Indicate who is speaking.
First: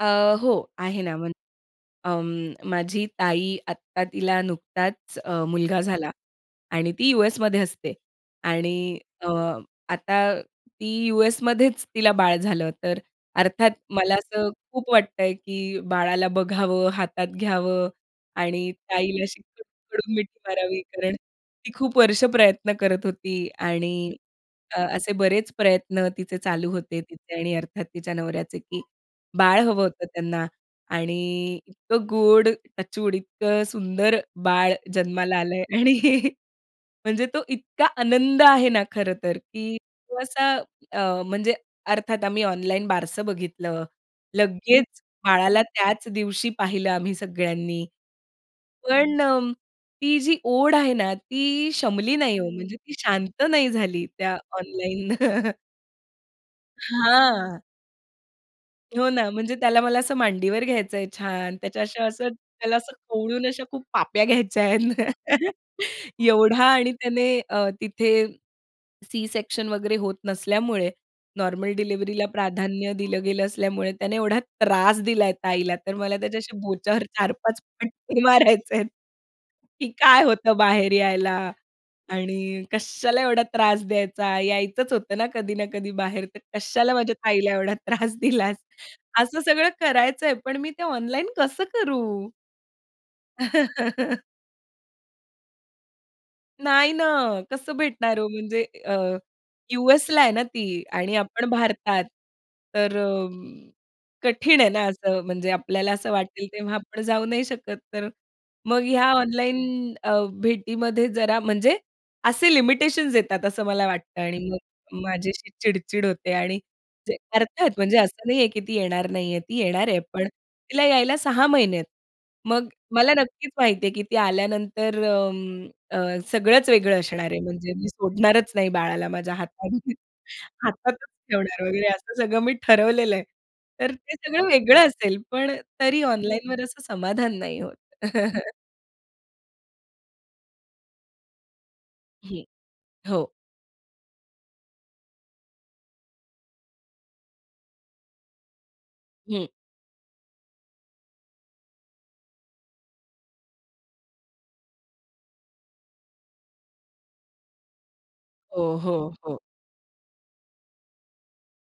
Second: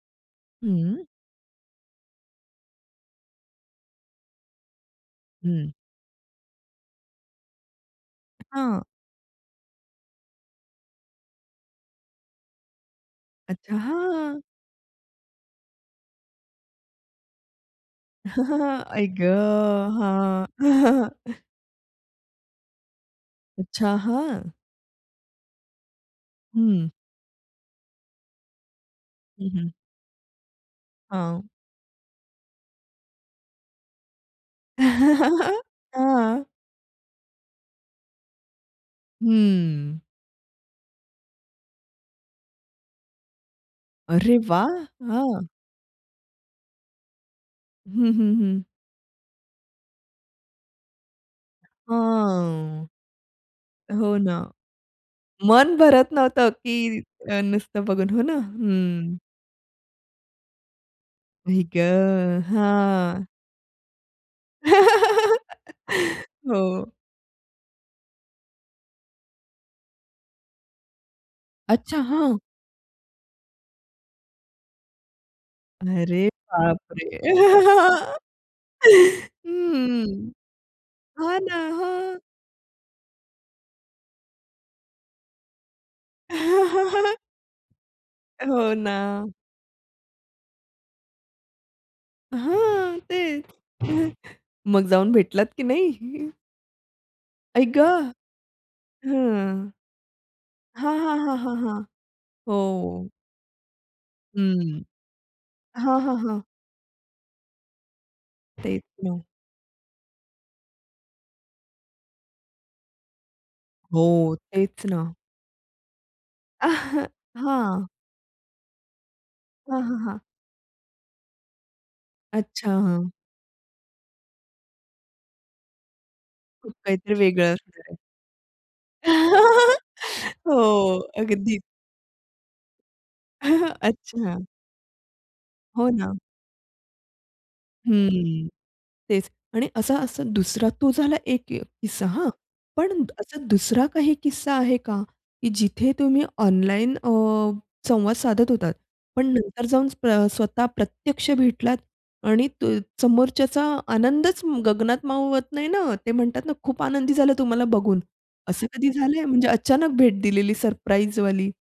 Speaker 1: अ, हो. आहे
Speaker 2: हं.
Speaker 1: ना, म्हण अं, माझी ताई आत्ता तिला नुकताच अ,
Speaker 2: हं.
Speaker 1: मुलगा झाला आणि ती युएसमध्ये असते
Speaker 2: हां.
Speaker 1: आणि अ, आता ती युएसमध्येच तिला बाळ झालं. तर अर्थात
Speaker 2: अच्छा,
Speaker 1: मला
Speaker 2: हां.
Speaker 1: असं खूप वाटतंय की बाळाला बघावं हातात घ्यावं आणि
Speaker 2: आई ग!
Speaker 1: ताईला अशी कडकडून मिठी
Speaker 2: हां.
Speaker 1: मारावी कारण ती खूप वर्ष प्रयत्न करत होती आणि
Speaker 2: अच्छा. हां.
Speaker 1: अ, असे बरेच प्रयत्न तिचे चालू
Speaker 2: हं.
Speaker 1: होते. तिचे आणि अर्थात तिच्या नवऱ्याचे की
Speaker 2: हं,
Speaker 1: बाळ
Speaker 2: हं.
Speaker 1: हवं होतं त्यांना
Speaker 2: हां.
Speaker 1: आणि इतकं गोड टचवुड इतकं सुंदर बाळ जन्माला आलंय आणि
Speaker 2: हां.
Speaker 1: म्हणजे तो इतका आनंद आहे ना खरं तर की
Speaker 2: हम्म.
Speaker 1: तो असा अ, म्हणजे अर्थात आम्ही ऑनलाईन बारसं बघितलं.
Speaker 2: अरे वाह!
Speaker 1: लगेच
Speaker 2: हां.
Speaker 1: बाळाला त्याच दिवशी पाहिलं आम्ही सगळ्यांनी.
Speaker 2: हं, हं, हं.
Speaker 1: पण अ, ती जी ओढ आहे ना ती शमली नाही हो. म्हणजे
Speaker 2: हां.
Speaker 1: ती शांत नाही झाली
Speaker 2: हो
Speaker 1: त्या
Speaker 2: ना.
Speaker 1: ऑनलाईननं.
Speaker 2: मन भरत नव्हतं की अ,
Speaker 1: हां.
Speaker 2: नुसतं बघून. हो ना.
Speaker 1: हो
Speaker 2: हं.
Speaker 1: ना. म्हणजे त्याला मला असं मांडीवर घ्यायचंय छान,
Speaker 2: आई
Speaker 1: त्याच्या अशा असं
Speaker 2: गं!
Speaker 1: त्याला असं
Speaker 2: हां.
Speaker 1: कवळून अशा खूप पाप्या घ्यायच्या आहेत. एवढा
Speaker 2: हो.
Speaker 1: आणि त्याने अ, तिथे सी सेक्शन वगैरे होत नसल्यामुळे, नॉर्मल
Speaker 2: अच्छा,
Speaker 1: डिलिव्हरीला
Speaker 2: हां.
Speaker 1: प्राधान्य दिलं गेलं असल्यामुळे त्याने एवढा त्रास दिला ताईला तर मला
Speaker 2: अरे
Speaker 1: त्याच्याशी बोच्यावर
Speaker 2: बापरे!
Speaker 1: 4-5 फटके
Speaker 2: हं,
Speaker 1: मारायचे आहेत.
Speaker 2: हं,
Speaker 1: की "काय
Speaker 2: हं.
Speaker 1: होतं बाहेर यायला
Speaker 2: हां ना. हां.
Speaker 1: आणि कशाला एवढा त्रास द्यायचा यायचंच होतं ना कधी ना कधी बाहेर, तर कशाला माझ्या ताईला एवढा त्रास दिलास."
Speaker 2: हो ना.
Speaker 1: असं सगळं करायचंय पण मी ते ऑनलाईन कसं करू?
Speaker 2: हां. तेच. मग जाऊन भेटलात की नाही?
Speaker 1: नाही ना.
Speaker 2: आई
Speaker 1: कसं
Speaker 2: ग!
Speaker 1: भेटणार हो म्हणजे अ,
Speaker 2: हां.
Speaker 1: यूएसला आहे ना ती
Speaker 2: हां,
Speaker 1: आणि
Speaker 2: हां, हां,
Speaker 1: आपण
Speaker 2: हां, हां.
Speaker 1: भारतात तर
Speaker 2: हो.
Speaker 1: अ, कठीण आहे
Speaker 2: हं.
Speaker 1: ना. असं म्हणजे आपल्याला
Speaker 2: हां,
Speaker 1: असं
Speaker 2: हां, हां.
Speaker 1: वाटेल तेव्हा आपण जाऊ नाही शकत. तर
Speaker 2: तेच
Speaker 1: मग ह्या
Speaker 2: ना
Speaker 1: ऑनलाईन अ, भेटीमध्ये जरा म्हणजे असे लिमिटेशन्स येतात असं मला वाटतं
Speaker 2: हो.
Speaker 1: आणि मग
Speaker 2: तेच ना.
Speaker 1: माझी अशी चिड-चिड होते आणि
Speaker 2: अह!
Speaker 1: म्हणजे अर्थात
Speaker 2: हां.
Speaker 1: म्हणजे असं नाहीये की ती येणार नाहीये ती
Speaker 2: हां,
Speaker 1: येणार
Speaker 2: हां,
Speaker 1: आहे,
Speaker 2: हां.
Speaker 1: पण तिला यायला 6 महिने आहेत. मग
Speaker 2: अच्छा. हां.
Speaker 1: मला नक्कीच माहिती आहे की ती आल्यानंतर अं, अ, सगळंच
Speaker 2: खूप
Speaker 1: वेगळं
Speaker 2: काहीतरी
Speaker 1: असणार आहे.
Speaker 2: वेगळा
Speaker 1: म्हणजे
Speaker 2: अर्थ
Speaker 1: मी
Speaker 2: आहे.
Speaker 1: सोडणारच नाही बाळाला माझ्या हात हातातच
Speaker 2: हो, अगदी.
Speaker 1: ठेवणार वगैरे असं सगळं मी ठरवलेलं आहे. तर ते
Speaker 2: अच्छा.
Speaker 1: सगळं वेगळं असेल, पण अ,
Speaker 2: हो
Speaker 1: तरी
Speaker 2: ना.
Speaker 1: ऑनलाईनवर असं समाधान नाही होत.
Speaker 2: हं, तेच. आणि असा असा दुसरा तो झाला एक अ, किस्सा हां.
Speaker 1: हं,
Speaker 2: पण
Speaker 1: हो.
Speaker 2: असा दुसरा काही किस्सा आहे का? की जिथे तुम्ही ऑनलाईन अ, संवाद साधत होतात. पण
Speaker 1: हं.
Speaker 2: नंतर जाऊन स्वतः प्रत्यक्ष भेटलात आणि तो समोरच्याचा आनंदच गगनात मावत नाही ना. ते म्हणतात ना खूप आनंदी झालं तुम्हाला बघून असं
Speaker 1: हो,
Speaker 2: कधी
Speaker 1: हो,
Speaker 2: झालंय?
Speaker 1: हो.
Speaker 2: म्हणजे अचानक भेट दिलेली सरप्राईजवाली?